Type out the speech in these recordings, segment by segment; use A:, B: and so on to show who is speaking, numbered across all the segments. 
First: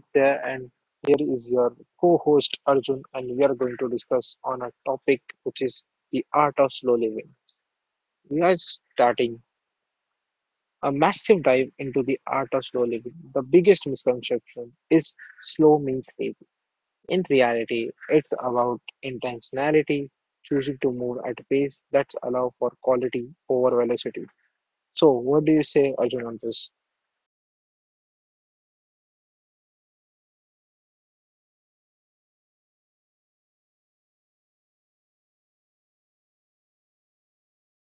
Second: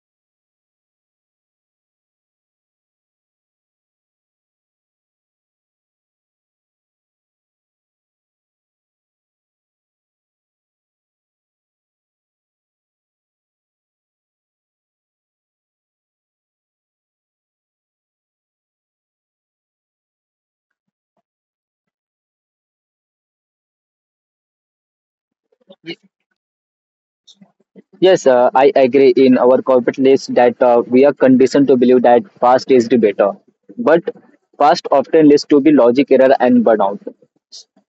A: Aditya, and here is your co host Arjun, and we are going to discuss on a topic which is the art of slow living. We are starting a massive dive into the art of slow living. The biggest misconception is slow means lazy. In reality, it's about intentionality, choosing to move at pace that's allow for quality over velocity. So, what do you say, Arjun, on this?
B: Yes, I agree in our corporate list that we are conditioned to believe that fast is the better. But fast often leads to the logic error and burnout.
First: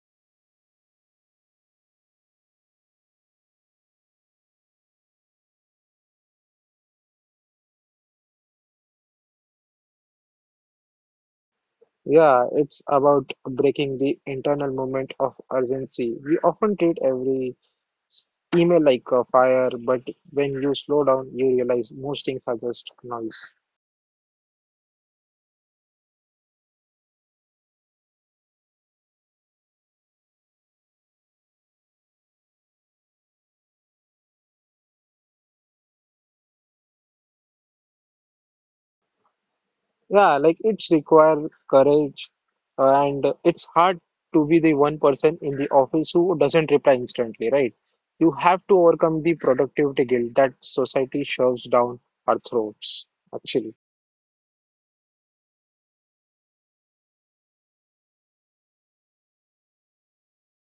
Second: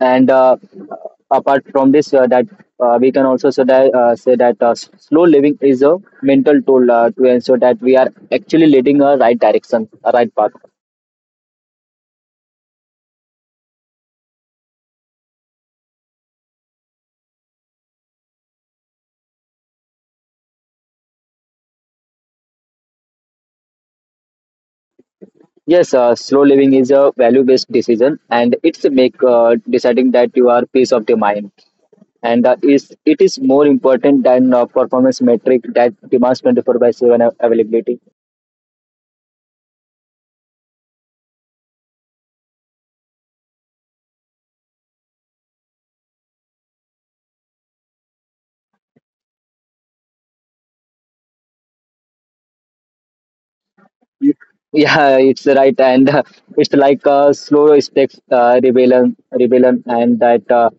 B: And apart from this, that we can also say that slow living is a mental tool to ensure that we are actually leading a right direction, a right path.
A: Yeah, it's about breaking the internal moment of urgency. We often treat every email like a fire, but when you slow down, you realize most things are just noise.
B: Yes, slow living is a value-based decision, and it's make deciding that you are peace of the mind and is more important than performance metric that demands 24 by 7 av- availability.
A: Yeah, like it's require courage, and it's hard to be the one person in the office who doesn't reply instantly, right? You have to overcome the productivity guilt that society shoves down our throats, actually.
B: Yeah, it's right, and it's like a slow step rebellion and that uh,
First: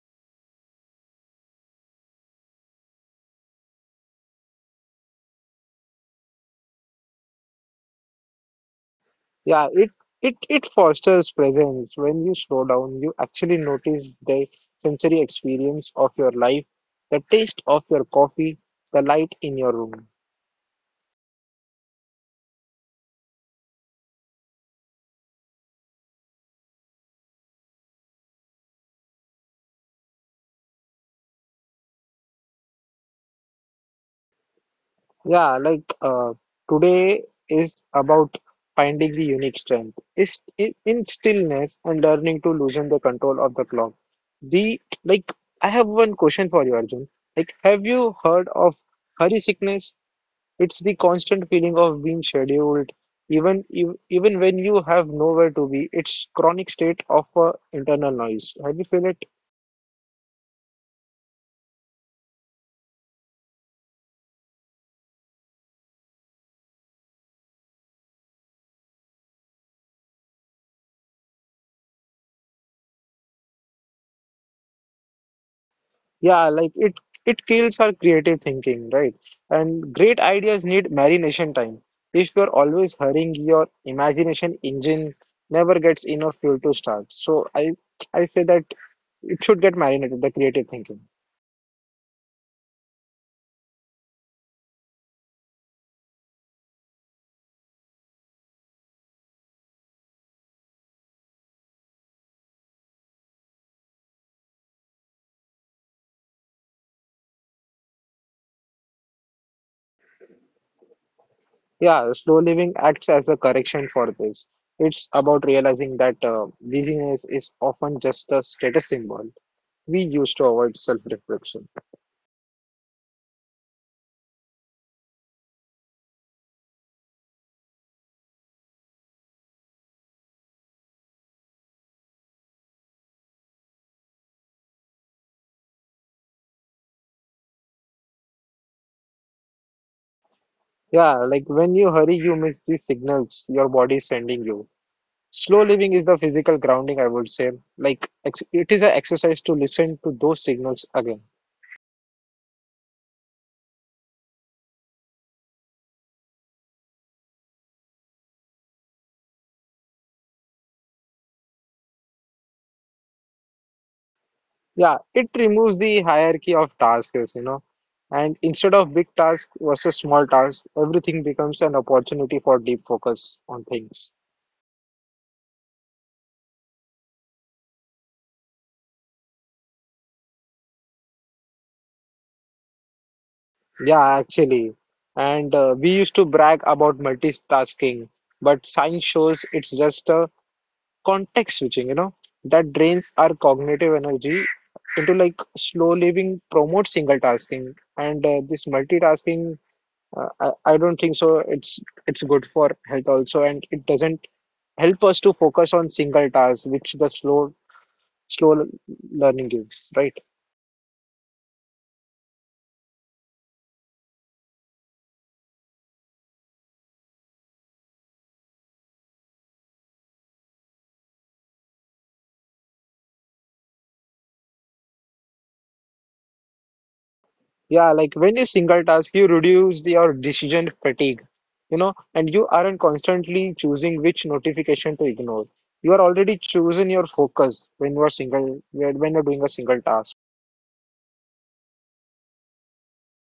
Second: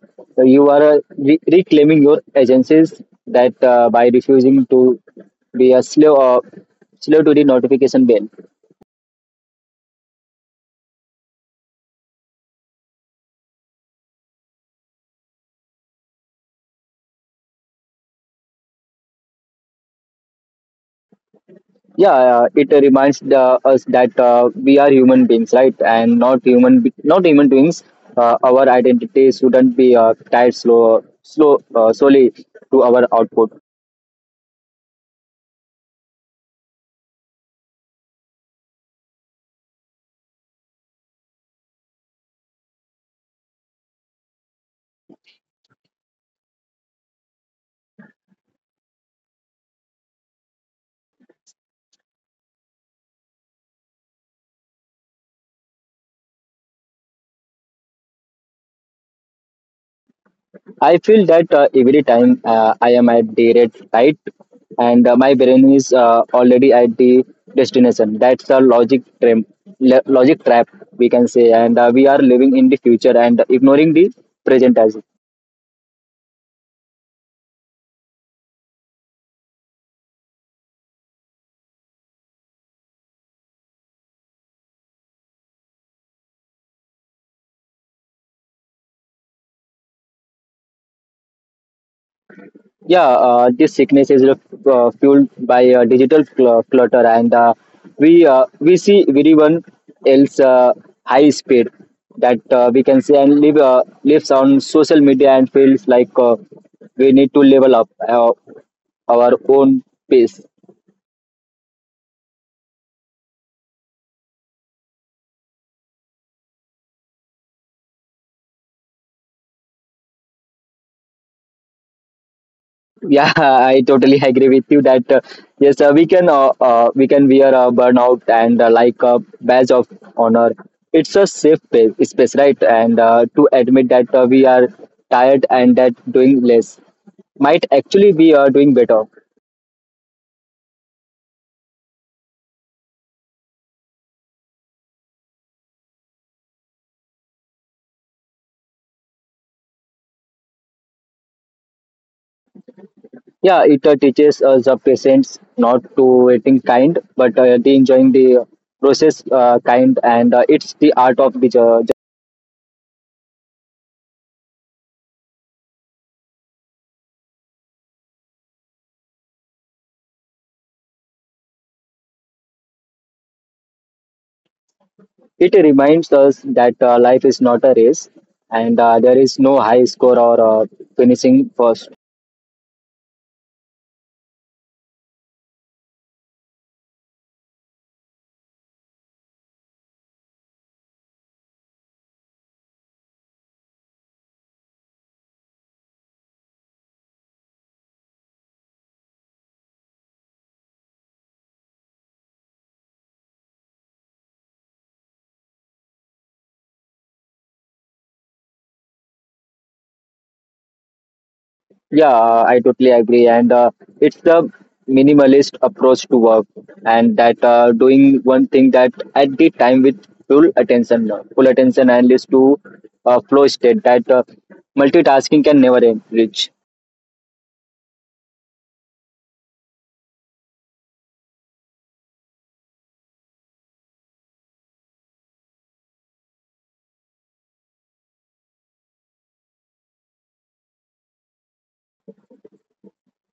B: you are uh, re- reclaiming your agencies that by refusing to be a slow slow to the notification bell.
A: Yeah, it fosters presence. When you slow down, you actually notice the sensory experience of your life, the taste of your coffee, the light in your room.
B: Yeah, it reminds us that we are human beings, right, and not not human beings. Uh, our identity shouldn't be tied slowly to our output.
A: Yeah, like today is about finding the unique strength. Is in stillness and learning to loosen the control of the clock. The like I have one question for you, Arjun. Like, have you heard of hurry sickness? It's the constant feeling of being scheduled, even if, even when you have nowhere to be. It's chronic state of internal noise. Have you feel it?
B: I feel that every time I am at day rate, right, and my brain is already at the destination. That's the logic trap, we can say, and we are living in the future and ignoring the present as.
A: Yeah, like it kills our creative thinking, right? And great ideas need marination time. If you're always hurrying, your imagination engine never gets enough fuel to start. So I say that it should get marinated, the creative thinking.
B: Yeah, this sickness is fueled by digital clutter, and we see everyone else high speed that we can see and live lives on social media and feels like we need to level up our own pace.
A: Yeah, slow living acts as a correction for this. It's about realizing that busyness is often just a status symbol. We use to avoid self-reflection.
B: Yeah, I totally agree with you that we can wear a burnout and like a badge of honor. It's a safe pa- space, right? And to admit that we are tired and that doing less might actually be doing better.
A: Yeah, like when you hurry, you miss the signals your body is sending you. Slow living is the physical grounding, I would say. Like ex it is an exercise to listen to those signals again.
B: Yeah, it teaches us the patience, not to waiting kind, but the enjoying the process kind, and it's the art of the ju-.
A: Yeah, it removes the hierarchy of tasks, you know. And instead of big task versus small task, everything becomes an opportunity for deep focus on things.
B: It reminds us that life is not a race and there is no high score or finishing first.
A: Yeah, actually. And we used to brag about multitasking, but science shows it's just a context switching, you know, that drains our cognitive energy into like slow living, promotes single tasking. And this multitasking, I don't think so. It's good for health also, and it doesn't help us to focus on single tasks, which the slow learning gives, right?
B: Yeah, I totally agree. And it's the minimalist approach to work and that doing one thing that at the time with full attention and leads to a flow state that multitasking can never reach.
A: Yeah, like when you single task, you reduce your decision fatigue, you know, and you aren't constantly choosing which notification to ignore. You are already choosing your focus when you are single, when you're doing a single task.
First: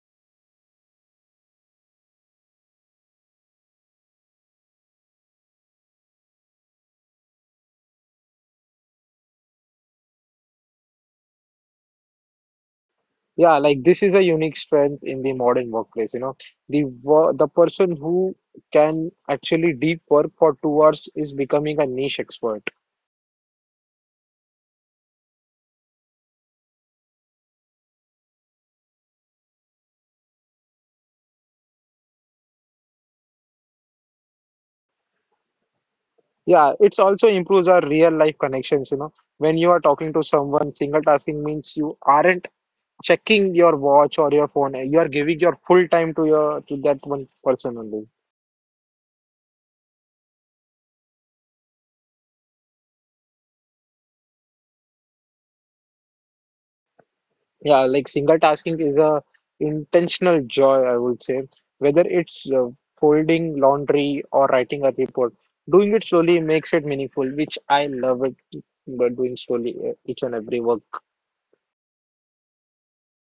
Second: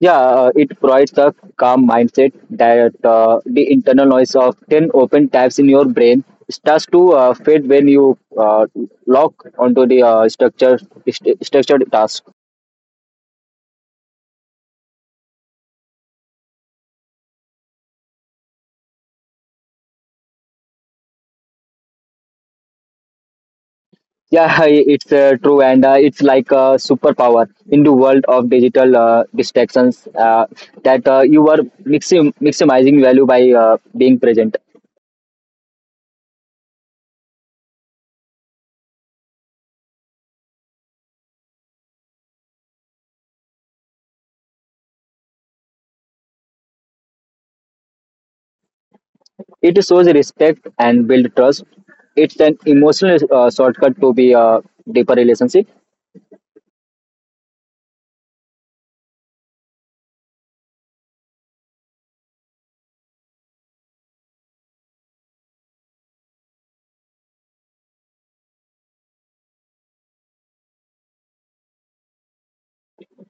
B: Yeah, it provides a calm mindset that the internal noise of 10 open tabs in your brain starts to fade when you lock onto the structured task.
A: Yeah, like this is a unique strength in the modern workplace, you know. The the person who can actually deep work for 2 hours is becoming a niche expert.
B: Yeah, it's true, and it's like a superpower in the world of digital distractions that you are maximizing value by being present.
A: Yeah, it's also improves our real life connections, you know. When you are talking to someone, single tasking means you aren't checking your watch or your phone. You are giving your full time to your to that one person only.
B: It shows respect and build trust. It's an emotional shortcut to be a deeper relationship.
A: Yeah, like single tasking is a intentional joy, I would say, whether it's folding laundry or writing a report. Doing it slowly makes it meaningful, which I love it, but doing slowly each and every work.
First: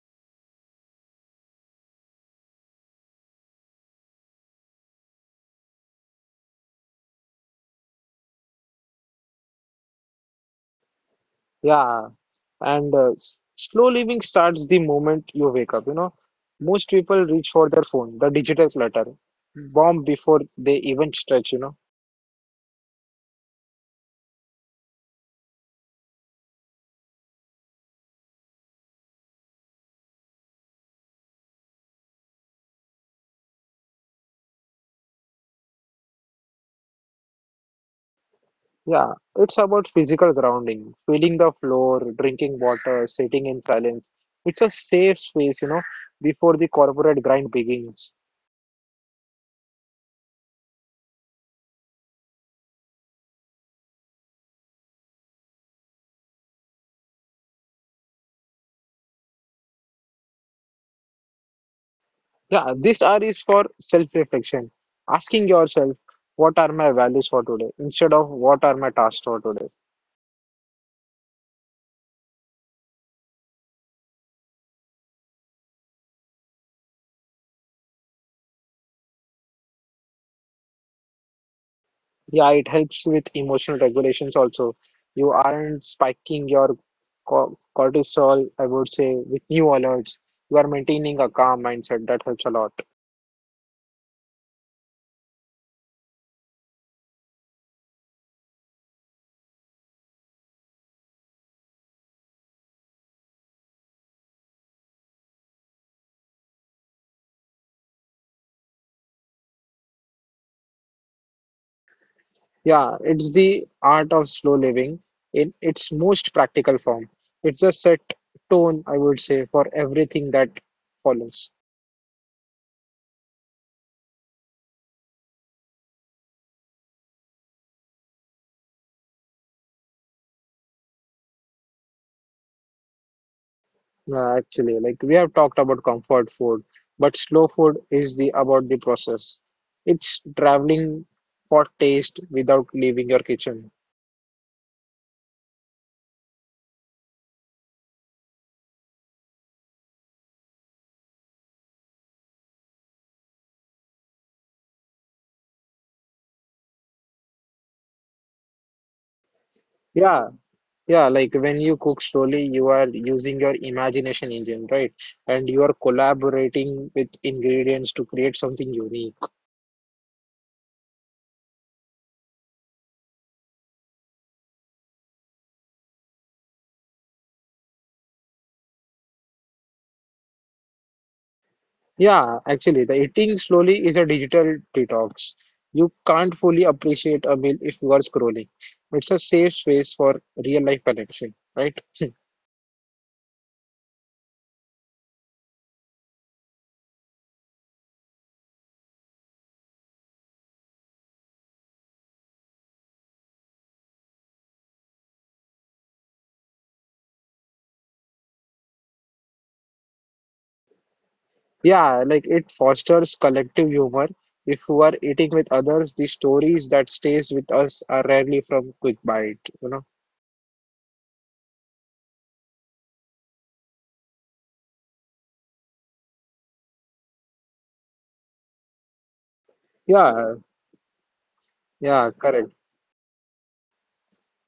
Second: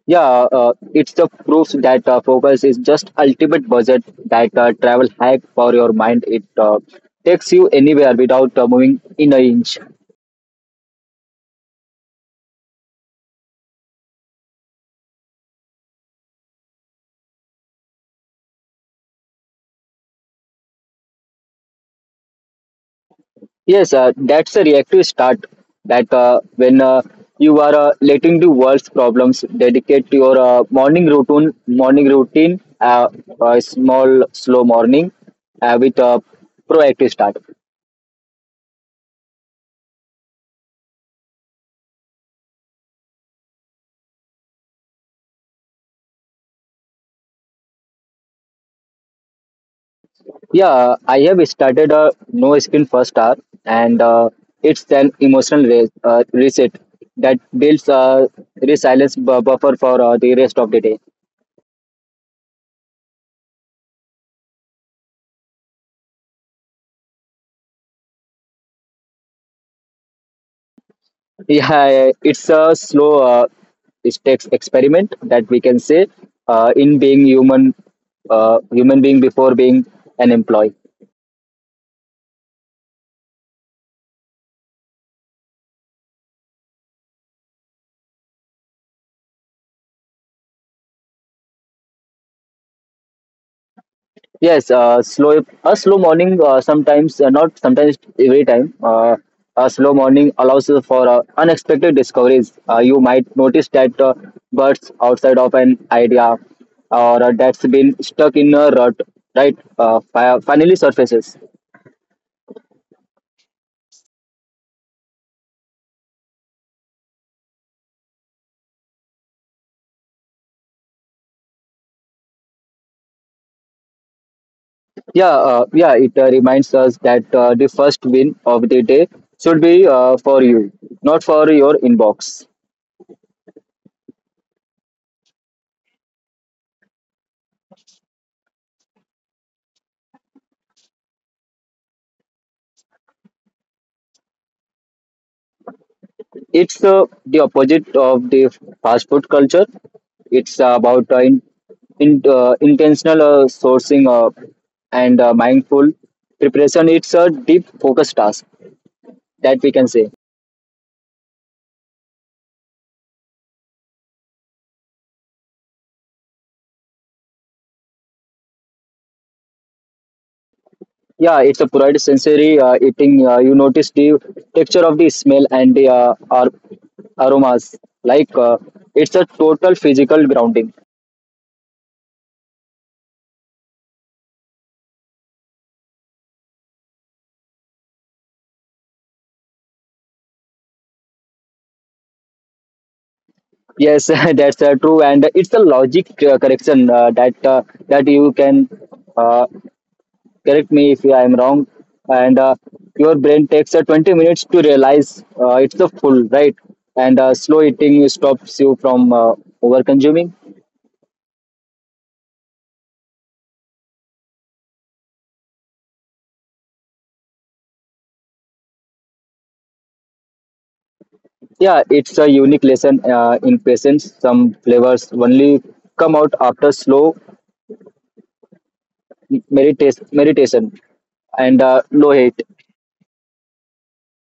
B: Yeah, it's the proof that focus is just ultimate budget, that travel hack for your mind. It takes you anywhere without moving in an inch.
A: Yeah, and slow living starts the moment you wake up, you know. Most people reach for their phone, the digital clutter bomb, before they even stretch, you know.
B: Yes, that's a reactive start. That when you are letting the world's problems dedicate your morning routine, a small slow morning with a proactive start.
A: Yeah, it's about physical grounding, feeling the floor, drinking water, sitting in silence. It's a safe space, you know, before the corporate grind begins.
B: Yeah, I have started a no skin first hour, and it's an emotional reset that builds a resilience buffer for the rest of the day.
A: Yeah, this hour is for self-reflection, asking yourself, what are my values for today instead of what are my tasks for today.
B: Yeah, it's a slow stakes experiment, that we can say, in being human, human being before being an employee.
A: Yeah, it helps with emotional regulations also. You aren't spiking your cortisol, I would say, with new alerts. You are maintaining a calm mindset. That helps a lot.
B: Yes, slow morning. Sometimes not sometimes, every time. A slow morning allows you for unexpected discoveries. You might notice that birds outside of an idea, or that's been stuck in a rut, right? Uh, finally surfaces.
A: Yeah, it's the art of slow living in its most practical form. It's a set tone, I would say, for everything that follows.
B: Yeah. It reminds us that the first win of the day should be for you, not for your inbox.
A: Actually, like we have talked about comfort food, but slow food is the about the process. It's traveling for taste without leaving your kitchen.
B: It's the opposite of the fast food culture. It's about intentional sourcing and mindful preparation. It's a deep focus task, that we can say.
A: Yeah, yeah, like when you cook slowly, you are using your imagination engine, right? And you are collaborating with ingredients to create something unique.
B: Yeah, it's a provide sensory eating. You notice the texture of the smell and the aromas. Like it's a total physical grounding.
A: Yeah, actually, the eating slowly is a digital detox. You can't fully appreciate a meal if you are scrolling. It's a safe space for real life connection, right?
B: Yes, that's true, and it's a logic correction that you can. Uh, correct me if I am wrong. And your brain takes 20 minutes to realize it's the full, right? And slow eating stops you from over consuming.
A: Yeah, like it fosters collective humor. If you are eating with others, the stories that stays with us are rarely from quick bite, you know?
B: Yeah, it's a unique lesson in patience. Some flavors only come out after slow
A: Yeah,
B: meditation and
A: yeah,
B: low
A: correct.
B: hate.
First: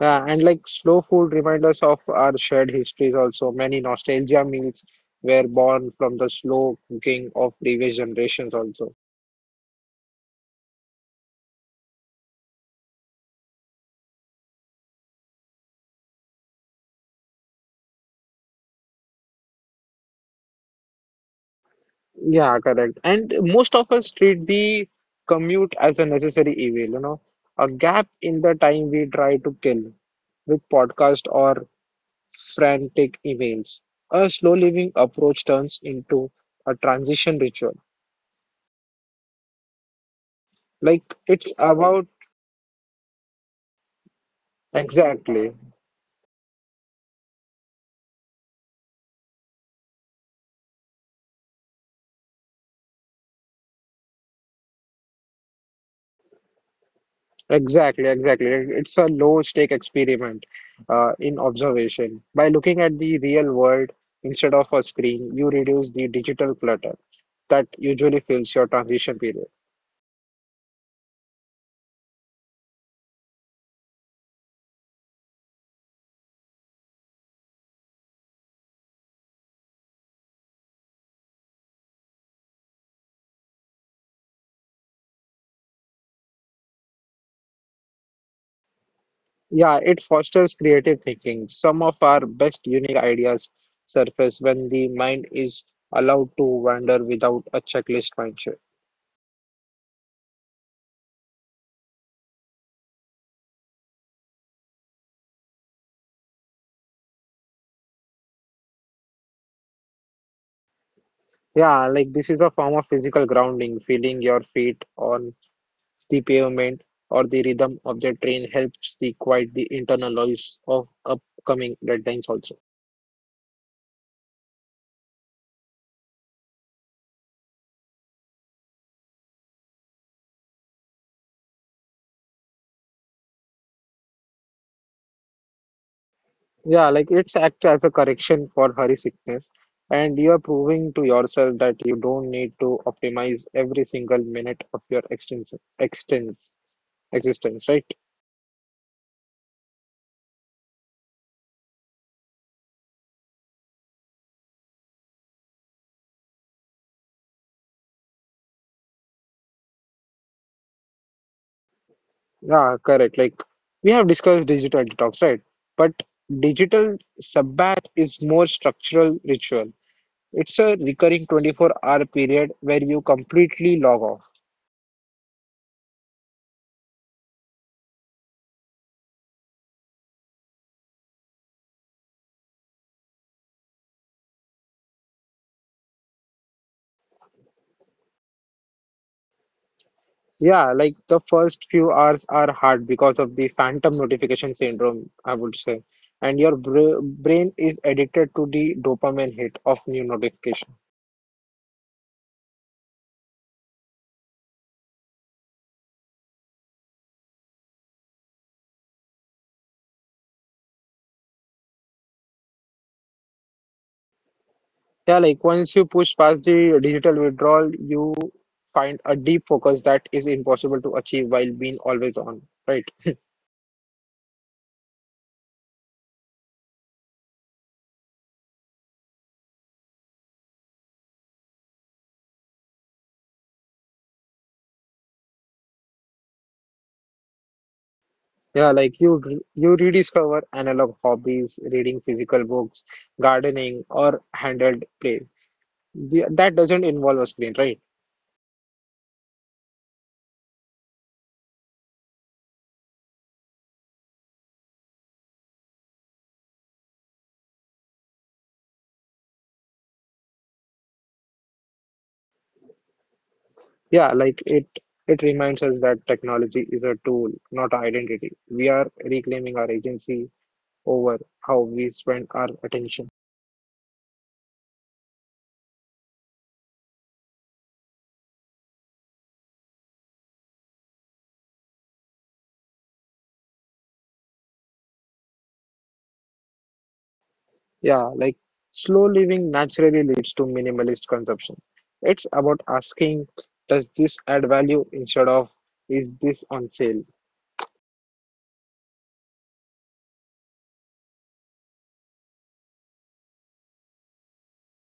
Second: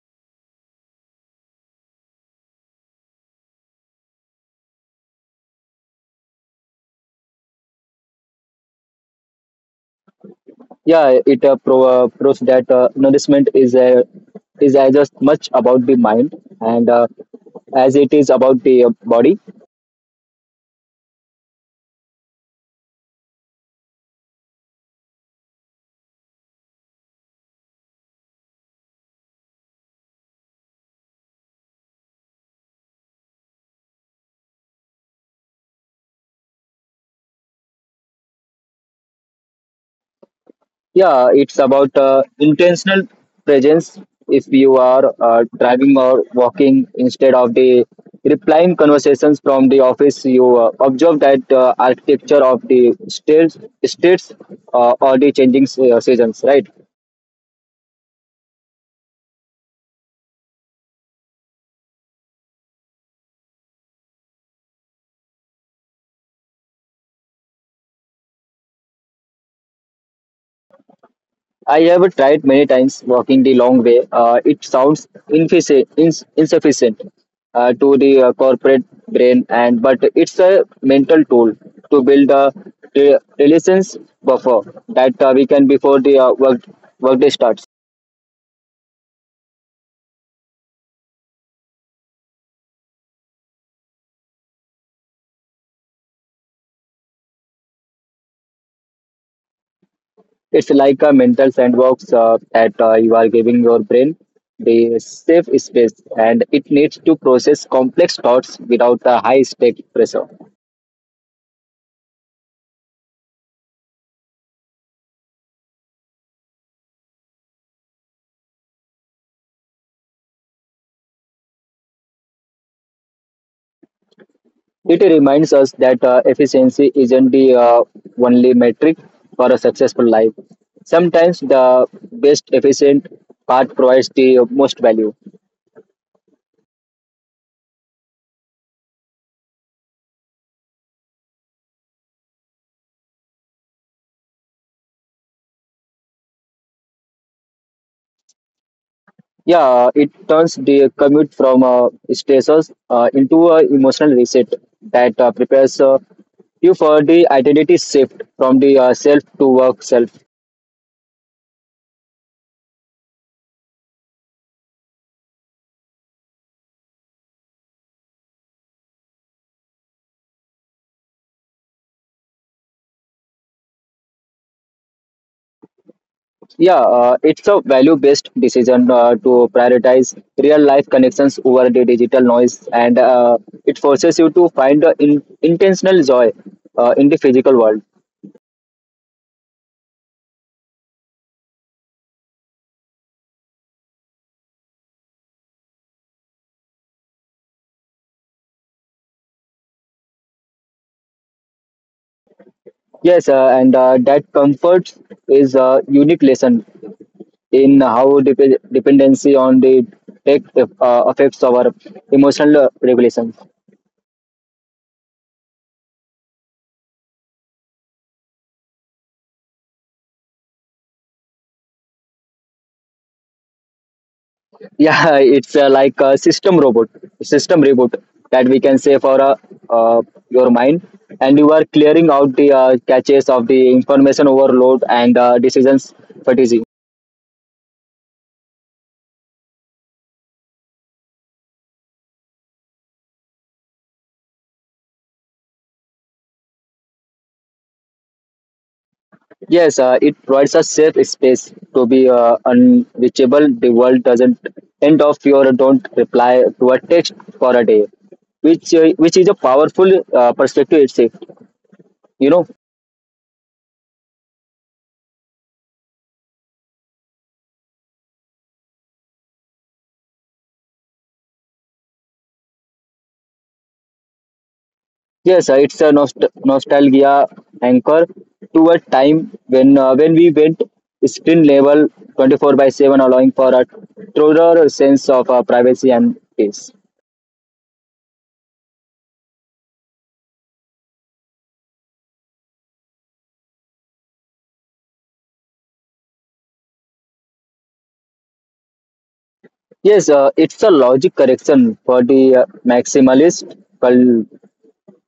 A: Yeah, and like slow food reminds us of our shared histories also. Many nostalgia meals were born from the slow cooking of previous generations also.
B: Yeah, it proves that nourishment is as much about the mind and as it is about the body.
A: Yeah, correct. And most of us treat the commute as a necessary evil, you know, a gap in the time we try to kill with podcast or frantic emails. A slow living approach turns into a transition ritual. Like
B: Yeah,
A: it's
B: it's about
A: about
B: intentional presence. If you are
A: exactly,
B: driving or walking instead of the replying conversations from the office, you observe that architecture of the states or the changing seasons, right?
A: exactly. It's a low stake experiment in observation. By looking at the real world instead of a screen, you reduce the digital clutter that usually fills your transition period.
B: I have tried many times walking the long way. It sounds insufficient to the corporate brain, and but it's a mental tool to build a resilience buffer that we can before the work workday starts.
A: Yeah, it fosters creative thinking. Some of our best unique ideas surface when the mind is allowed to wander without a checklist mindset.
B: It's like a mental sandbox that you are giving your brain the safe space, and it needs to process complex thoughts without the high stake pressure.
A: Yeah, like this is a form of physical grounding. Feeling your feet on the pavement or the rhythm of the train helps the quiet the internal noise of upcoming deadlines also.
B: It reminds us that efficiency isn't the only metric for a successful life. Sometimes the best efficient part provides the most value.
A: Yeah, like it's act as a correction for hurry sickness, and you are proving to yourself that you don't need to optimize every single minute of your extens extens existence, right?
B: Yeah, it turns the commute from stressors into an emotional reset that prepares you for the identity shift from the self to work self.
A: Yeah, correct. Like we have discussed digital detox, right? But digital sabbath is more structural ritual. It's a recurring 24-hour period where you completely log off.
B: Yeah, it's a value based decision to prioritize real life connections over the digital noise, and it forces you to find intentional joy in the physical world.
A: Yeah, like the first few hours are hard because of the phantom notification syndrome, I would say. And your br brain is addicted to the dopamine hit of new notification.
B: Yes, and that comfort is a unique lesson in how dependency on the tech affects our emotional regulation.
A: Yeah, like once you push past the digital withdrawal, you find a deep focus that is impossible to achieve while being always on, right?
B: Yeah, it's like a system reboot, that we can say, for uh, your mind, and you are clearing out the caches of the information overload and decisions fatigue.
A: Yeah, like you you rediscover analog hobbies, reading physical books, gardening, or handheld play. That doesn't involve a screen, right?
B: Yes, it provides a safe space to be unreachable. The world doesn't end of your don't reply to a text for a day, which is a powerful perspective itself, you know.
A: Yeah, like it reminds us that technology is a tool, not an identity. We are reclaiming our agency over how we spend our attention.
B: Yes, it's a nostalgia anchor to a time when we went screen level 24 by 7, allowing for a truer sense of privacy and peace.
A: Yeah, like slow living naturally leads to minimalist consumption. It's about asking, does this add value instead of is this on sale?
B: Yes, it's a logic correction for the maximalist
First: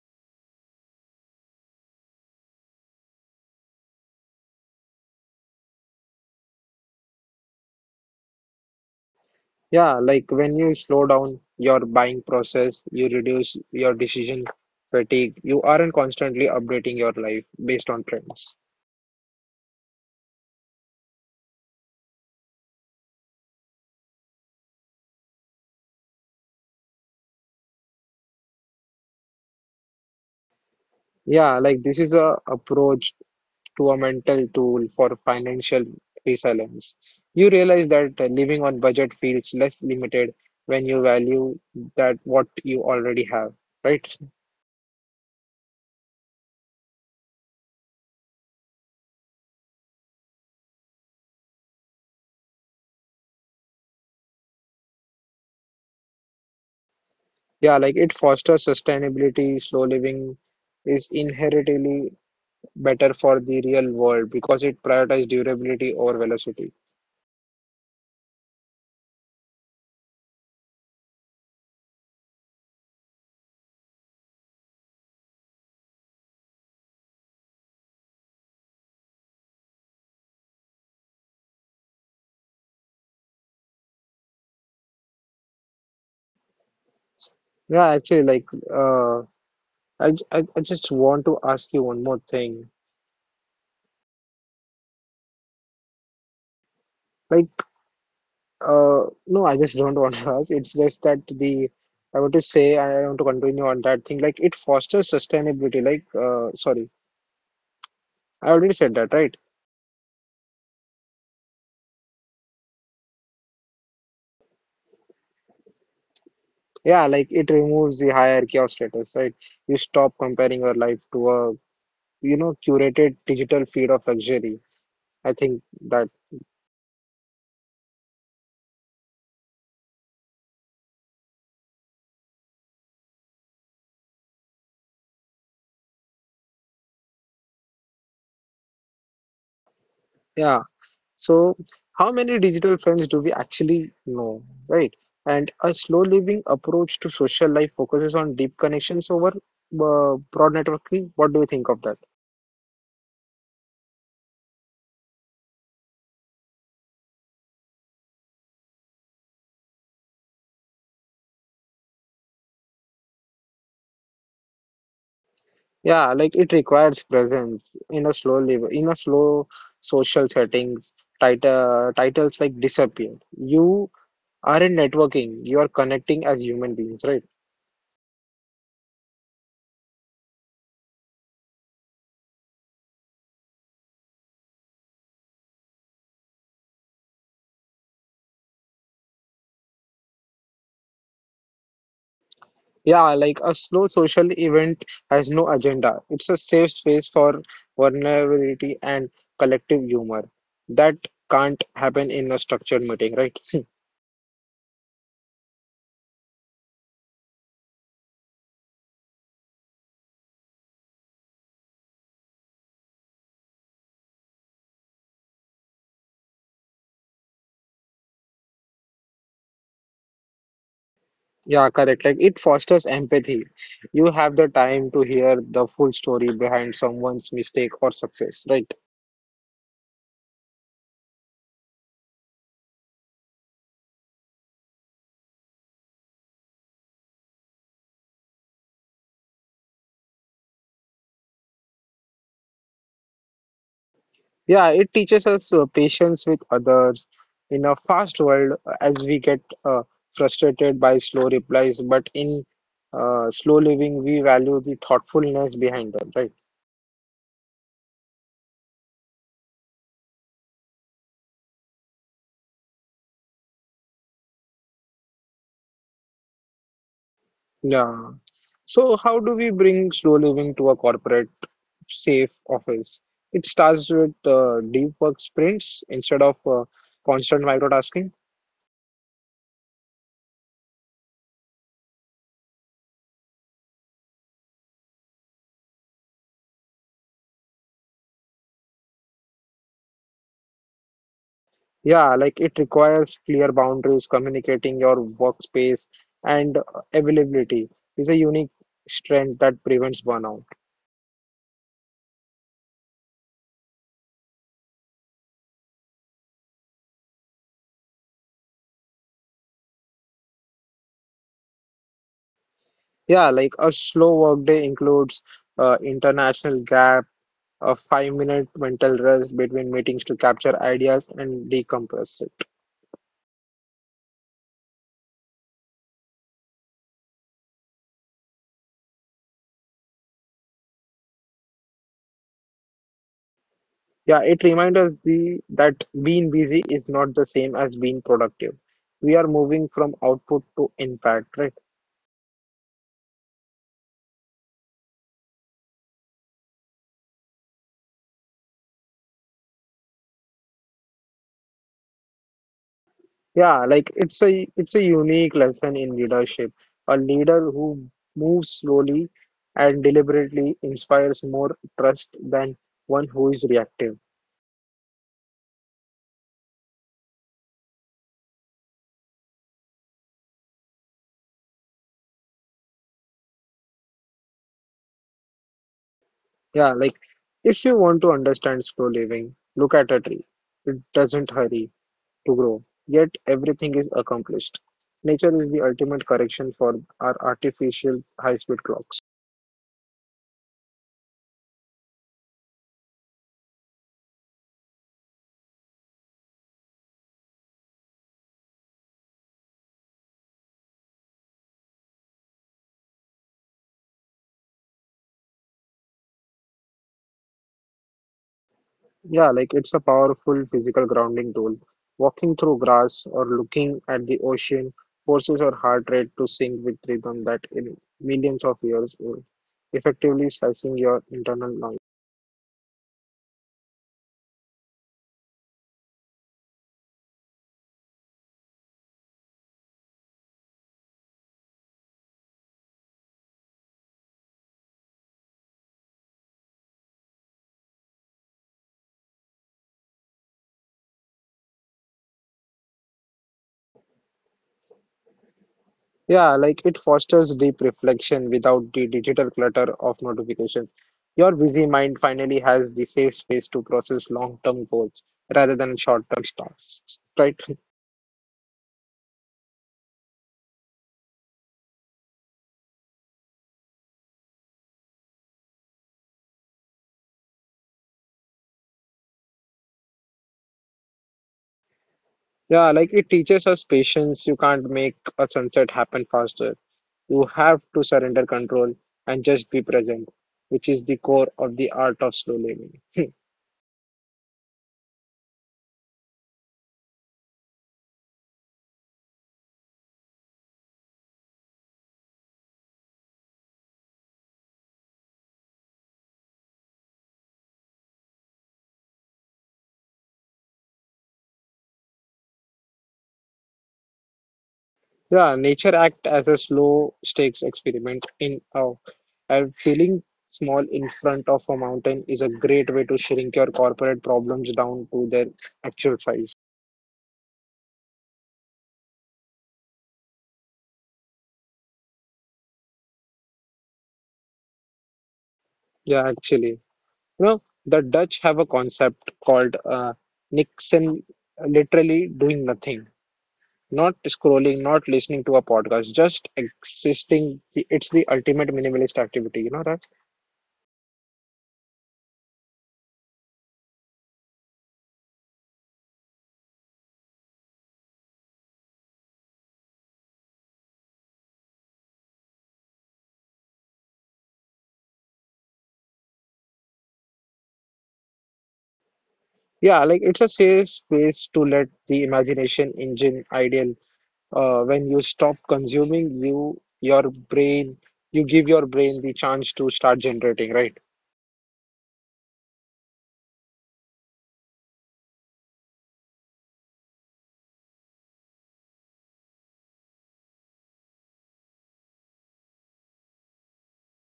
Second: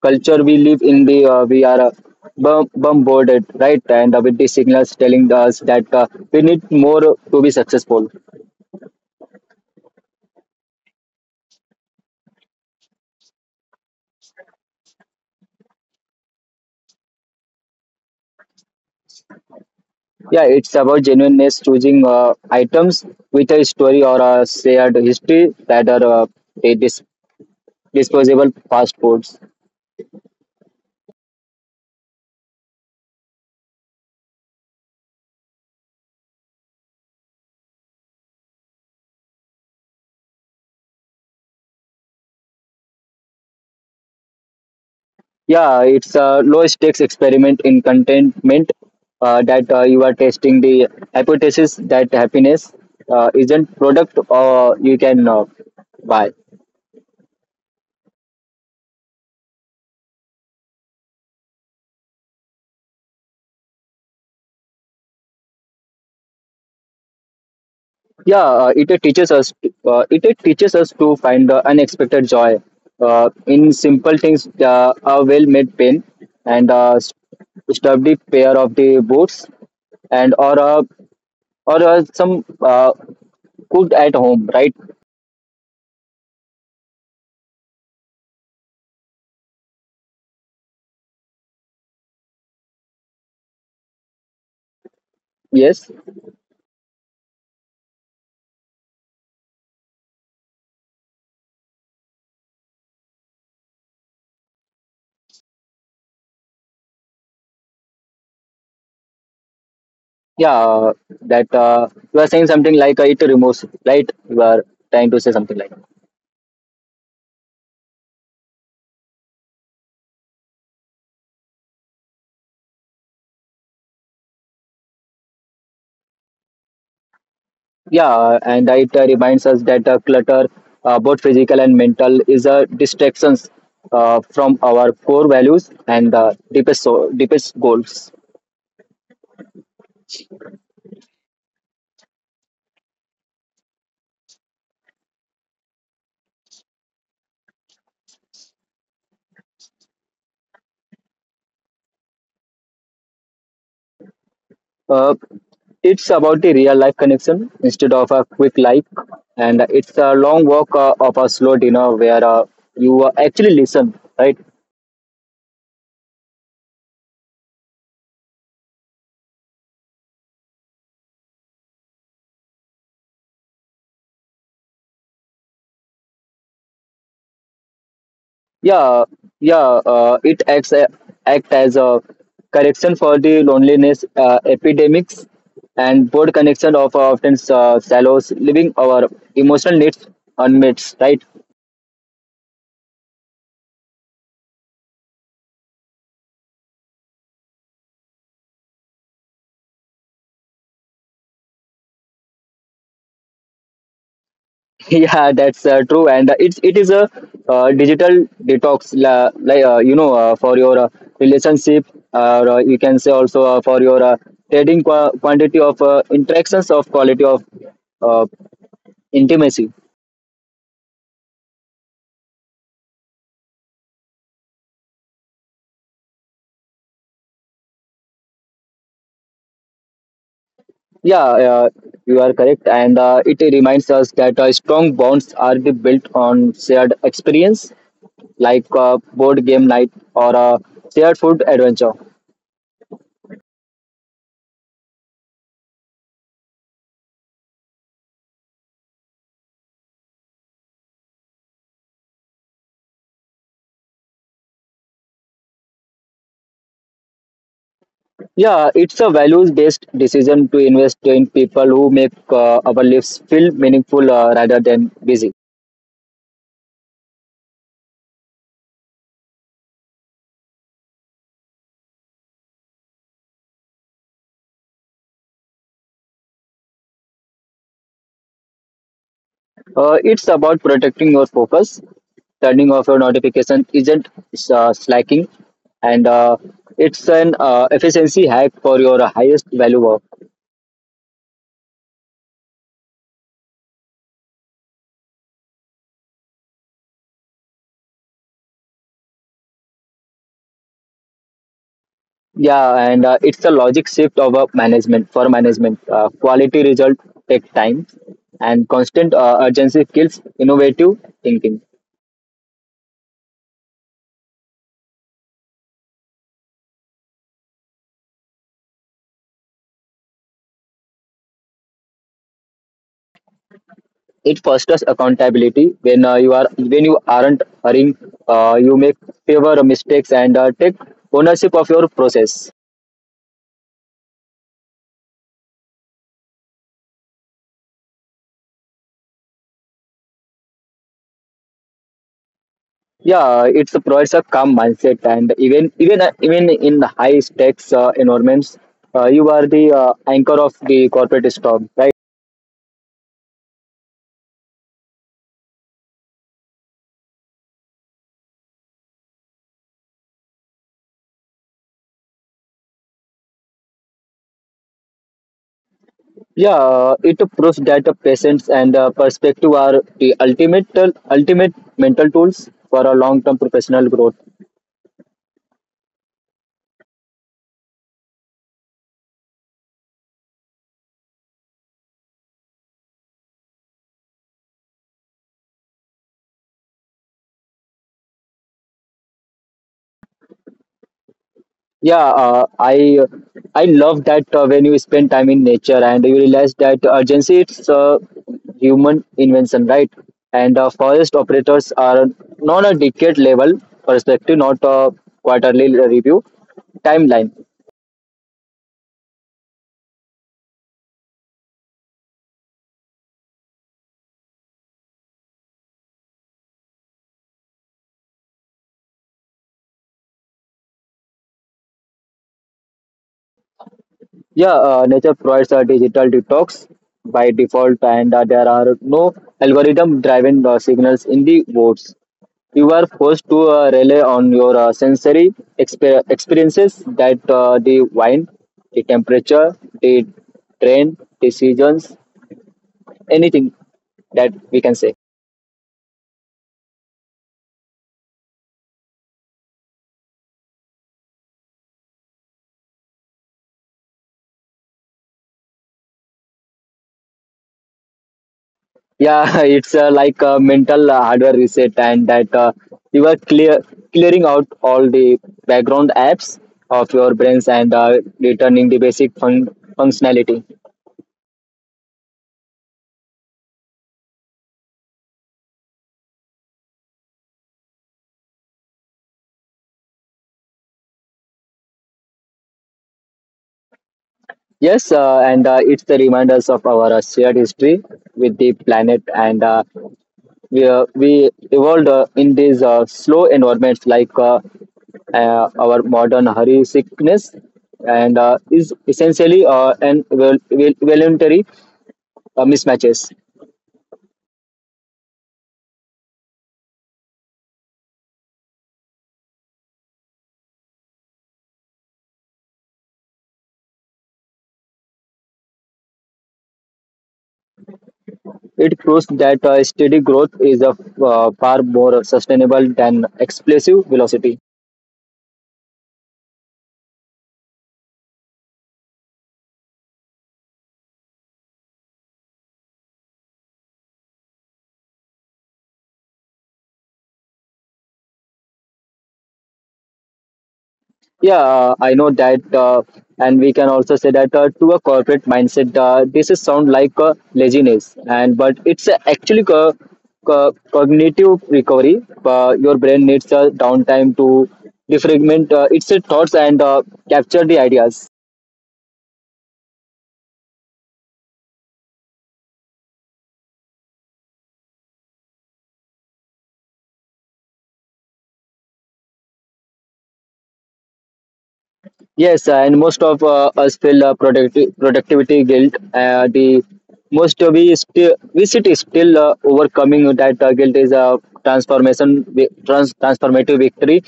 B: culture we live in. The we are bum- bombarded, right, and with the signals telling us that we need more to be successful.
A: Yeah, like when you slow down your buying process, you reduce your decision fatigue. You aren't constantly updating your life based on trends.
B: Yeah, it's about genuineness, choosing items with a story or a shared history, that are a disposable fast foods.
A: Yeah, like this is a approach to a mental tool for financial resilience. You realize that living on budget feels less limited when you value that what you already have, right?
B: Yeah, it's a low stakes experiment in contentment that you are testing the hypothesis that happiness isn't product or you can buy.
A: Yeah, like it fosters sustainability. Slow living is inherently better for the real world because it prioritizes durability over velocity.
B: Yeah, it teaches us to find the unexpected joy in simple things, a well-made pen and a sturdy pair of the boots and or a or some cooked at home, right?
A: Yeah, actually, like uh, I just want to ask you one more thing.
B: Yes.
A: Like, no, I just don't want to ask. It's just that the I want to say I want to continue on that thing. Like it fosters sustainability. Like sorry, I already said that, right?
B: Yeah, that you are saying something like it removes, right? You are trying to say something like.
A: Yeah, like it removes the hierarchy of status, right? You stop comparing your life to a, you know, curated digital feed of luxury. I think that,
B: Yeah, and it reminds us that clutter, both physical and mental, is a distractions from our core values and deepest goals.
A: yeah. So, how many digital friends do we actually know, right? And a slow living approach to social life focuses on deep connections over broad networking. What do you think of that?
B: Uh, it's about the real life connection instead of a quick like, and it's a long walk of a slow dinner where you actually listen, right?
A: Yeah, like it requires presence in a slow social settings. Titles like disappear. You are in networking. You are connecting as human beings, right?
B: Yeah. Yeah, it act as a correction for the loneliness epidemics and board connection of often shallows leaving our emotional needs unmet, right?
A: Yeah, like a slow social event has no agenda. It's a safe space for vulnerability and collective humor. That can't happen in a structured meeting, right?
B: Yeah, that's true, and it is a digital detox la, like you know, for your relationship or you can say also for your trading quantity of interactions of quality of uh, intimacy.
A: Yeah, correct. Like it fosters empathy. You have the time to hear the full story behind someone's mistake or success, right?
B: Yeah, you are correct, and it reminds us that strong bonds are the built on shared experience, like board game night or a shared food adventure.
A: Yeah, it teaches us patience with others in a fast world as we get frustrated by slow replies, but in slow living, we value the thoughtfulness behind them, right?
B: Yeah, it's a values-based decision to invest in people who make our lives feel meaningful rather than busy.
A: Yeah. So, how do we bring slow living to a corporate safe office? It starts with deep work sprints instead of constant microtasking.
B: It's about protecting your focus, turning off your notification isn't slacking, and it's an efficiency hack for your highest value work.
A: Yeah, like it requires clear boundaries, communicating your workspace and availability is a unique strength that prevents burnout.
B: Yeah, and it's a logic shift of a management for management. Quality result take time, and constant urgency kills innovative thinking.
A: Yeah, like a slow workday includes international gap, a 5-minute mental rest between meetings to capture ideas and decompress it.
B: It fosters accountability when you are when you aren't hurrying. You make fewer mistakes and take ownership of your process.
A: Yeah, it reminds us the that being busy is not the same as being productive. We are moving from output to impact, right?
B: Yeah, it provides a calm mindset, and even in high stakes environments, you are the anchor of the corporate storm, right?
A: Yeah, like it's a unique lesson in leadership. A leader who moves slowly and deliberately inspires more trust than one who is reactive.
B: Yeah, it proves that the patience and perspective are the ultimate mental tools for a long term professional growth.
A: Yeah, like if you want to understand slow living, look at a tree. It doesn't hurry to grow, yet everything is accomplished. Nature is the ultimate correction for our artificial high-speed clocks.
B: Yeah, I love that when you spend time in nature and you realize that urgency it's a human invention, right? And forest operators are not a decade level perspective, not a quarterly review timeline.
A: Yeah, like it's a powerful physical grounding tool. Walking through grass or looking at the ocean forces your heart rate to sync with rhythm that in millions of years old, effectively slicing your internal noise.
B: Yeah, nature provides a digital detox by default, and there are no algorithm driven signals in the woods. You are forced to rely on your sensory experiences that the wind, the temperature, the train, the seasons, anything that we can say.
A: Yeah, like it fosters deep reflection without the digital clutter of notifications. Your busy mind finally has the safe space to process long-term goals rather than short-term tasks, right?
B: Yeah, it's like a mental hardware reset and that you are clearing out all the background apps of your brains and returning the basic functionality.
A: Yeah, like it teaches us patience. You can't make a sunset happen faster. You have to surrender control and just be present, which is the core of the art of slow living.
B: Yes, and it's the reminders of our shared history with the planet and we evolved in these slow environments like our modern hurry sickness and is essentially an voluntary mismatches.
A: Yeah, nature act as a slow stakes experiment in a and feeling small in front of a mountain is a great way to shrink your corporate problems down to their actual size.
B: It proves that steady growth is far more sustainable than explosive velocity.
A: Yeah, actually, you know, the Dutch have a concept called Nixon, literally doing nothing. Not scrolling, not listening to a podcast, just existing. It's the ultimate minimalist activity, you know that?
B: Yeah, I know that, and we can also say that to a corporate mindset, this is sound like laziness, and but it's actually cognitive recovery. Your brain needs a downtime to defragment its thoughts and capture the ideas.
A: Yeah, like it's a safe space to let the imagination engine ideal. When you stop consuming, brain, you give your brain the chance to start generating, right?
B: Yes, and most of us feel productivity guilt. The most we still we sit still overcoming that guilt is a transformative victory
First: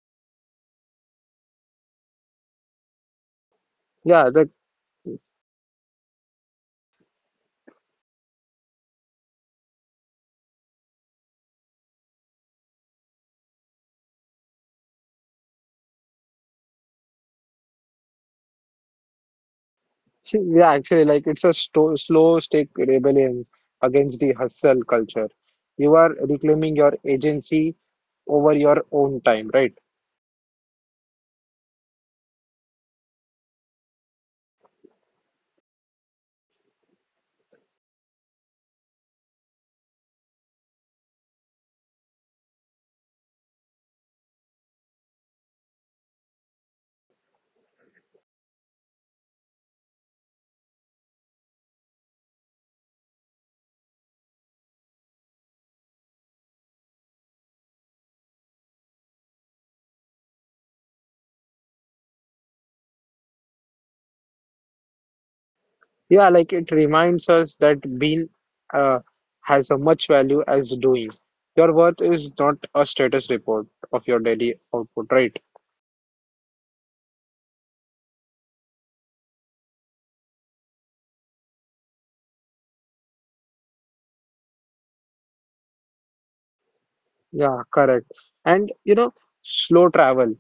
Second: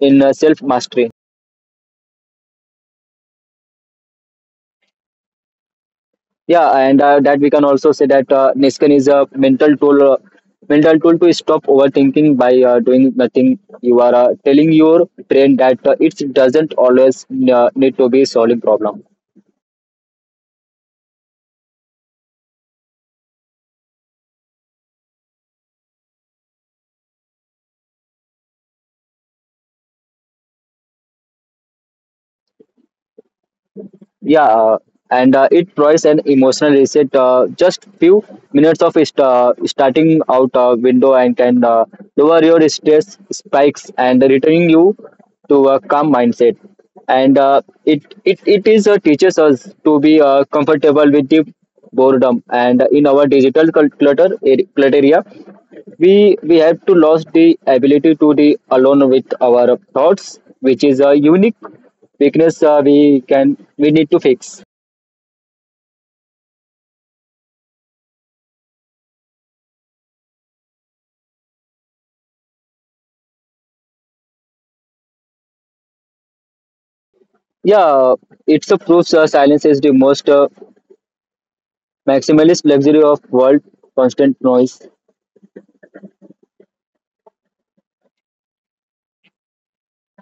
B: in self mastery.
A: Yeah, the
B: Yeah, and that we can also say that Niskan is a mental mental tool to stop overthinking by doing nothing. You are telling your brain that it doesn't always need to be solving problem.
A: yeah, actually, like it's a sto slow stick rebellion against the hustle culture. You are reclaiming your agency over your own time, right?
B: Yeah, and it provides an emotional reset just few minutes of starting out window and can lower your stress spikes and returning you to a calm mindset and it is teaches us to be comfortable with the boredom and in our digital clutter area we we have to lose the ability to be alone with our thoughts which is a unique weakness we need to fix.
A: Yeah, like it reminds us that being uh, has a much value as doing. Your worth is not a status report of your daily output, right?
B: Yeah, it's a proof silence is the most maximalist luxury of world constant noise.
A: Yeah, correct. And you know, slow travel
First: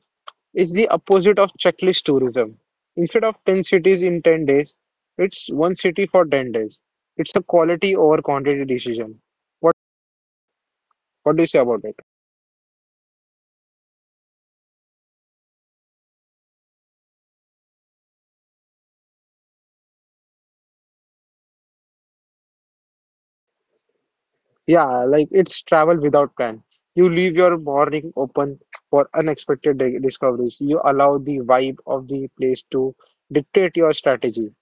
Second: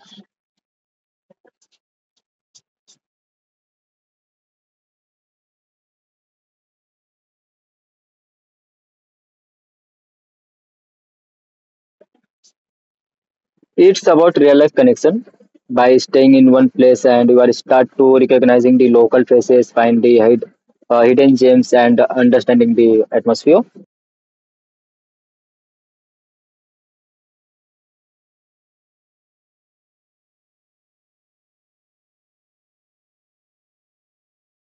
A: is the opposite of checklist tourism. Instead of 10 cities in 10 days, it's one city for 10 days. It's a quality over quantity decision. What what do you say about it?
B: It's about real life connection by staying in one place and you are start to recognizing the local faces find the hidden gems and understanding the atmosphere.
A: Yeah, like it's travel without plan. You leave your morning open for unexpected discoveries. You allow the vibe of the place to dictate your strategy.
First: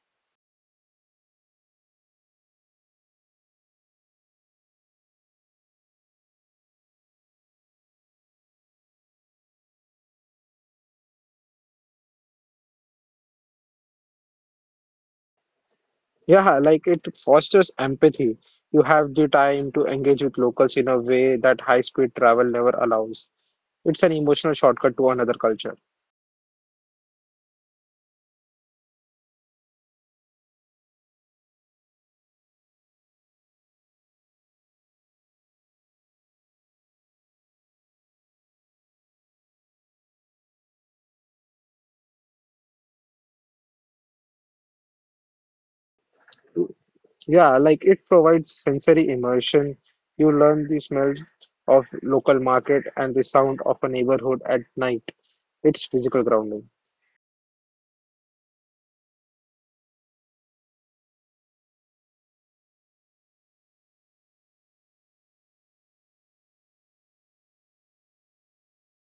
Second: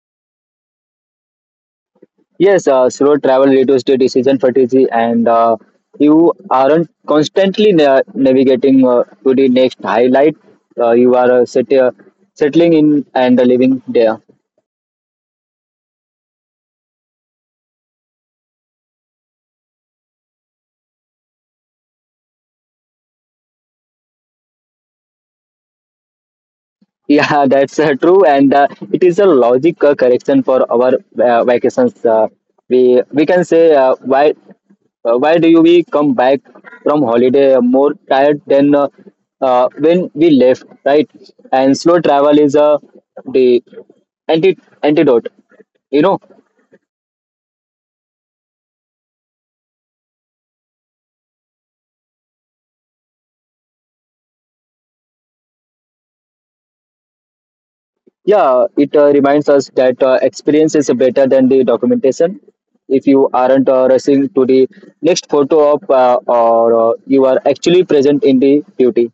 B: Yes, slow travel reduces the decision fatigue, and you aren't constantly navigating to the next highlight. You are settling in and living there.
A: Yeah, like it fosters empathy. You have the time to engage with locals in a way that high-speed travel never allows. It's an emotional shortcut to another culture.
B: Yeah, that's true, and it is a logic correction for our vacations. We we can say why do you we come back from holiday more tired than when we left, right? And slow travel is the anti antidote, you know.
A: Yeah, like it provides sensory immersion. You learn the smells of local market and the sound of a neighborhood at night. It's physical grounding.
B: Yeah, it reminds us that experience is better than the documentation if you aren't rushing to the next photo op, or you are actually present in the duty.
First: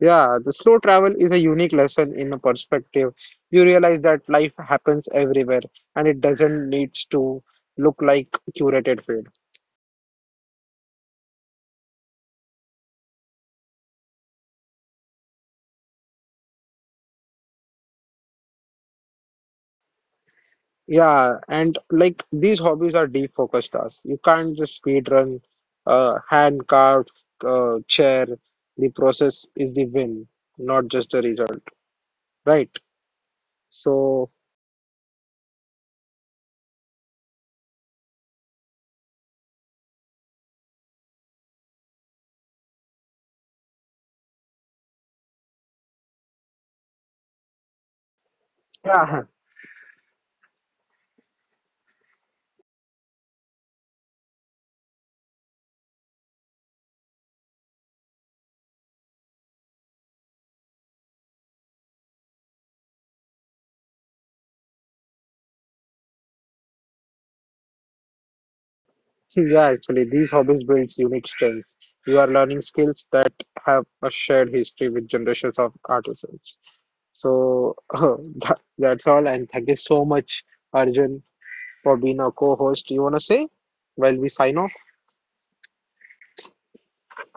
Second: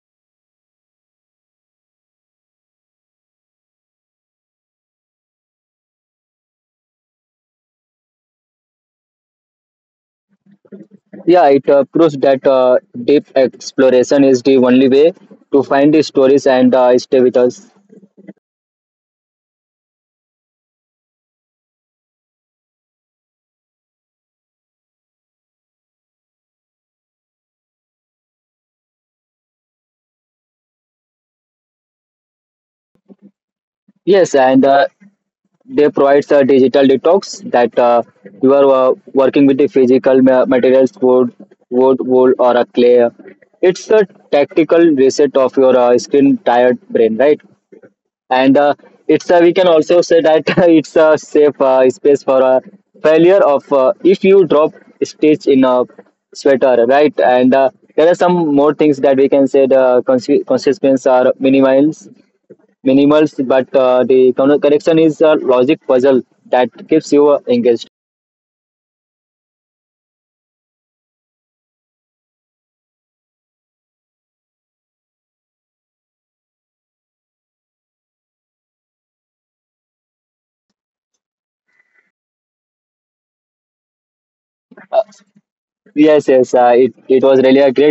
A: Yeah, the slow travel is a unique lesson in a perspective. You realize that life happens everywhere and it doesn't need to look like curated feed.
B: Yeah, it proves that deep exploration is the only way to find the stories and stay with us.
A: Yeah, and like these hobbies are deep focused tasks. You can't just speed run, hand carved chair. The process is the win, not just the result, right? So,
B: Yes, and they provides a digital detox that you are working with the physical materials wood wool or a clay. It's a tactical reset of your screen tired brain, right? And
A: yeah,
B: it's we can also say that it's a safe space for a failure of if you drop stitch in a sweater, right? And there are some more things that we can say the consequences are minimals, but the connection is a logic puzzle that keeps you engaged.
A: Yeah, actually, these hobbies builds unique strengths. You are learning skills that have a shared history with generations of artisans. So that's all, and thank you so much, Arjun, for being our co-host. You wanna say while we sign off?
B: Yes, yes, it was really a great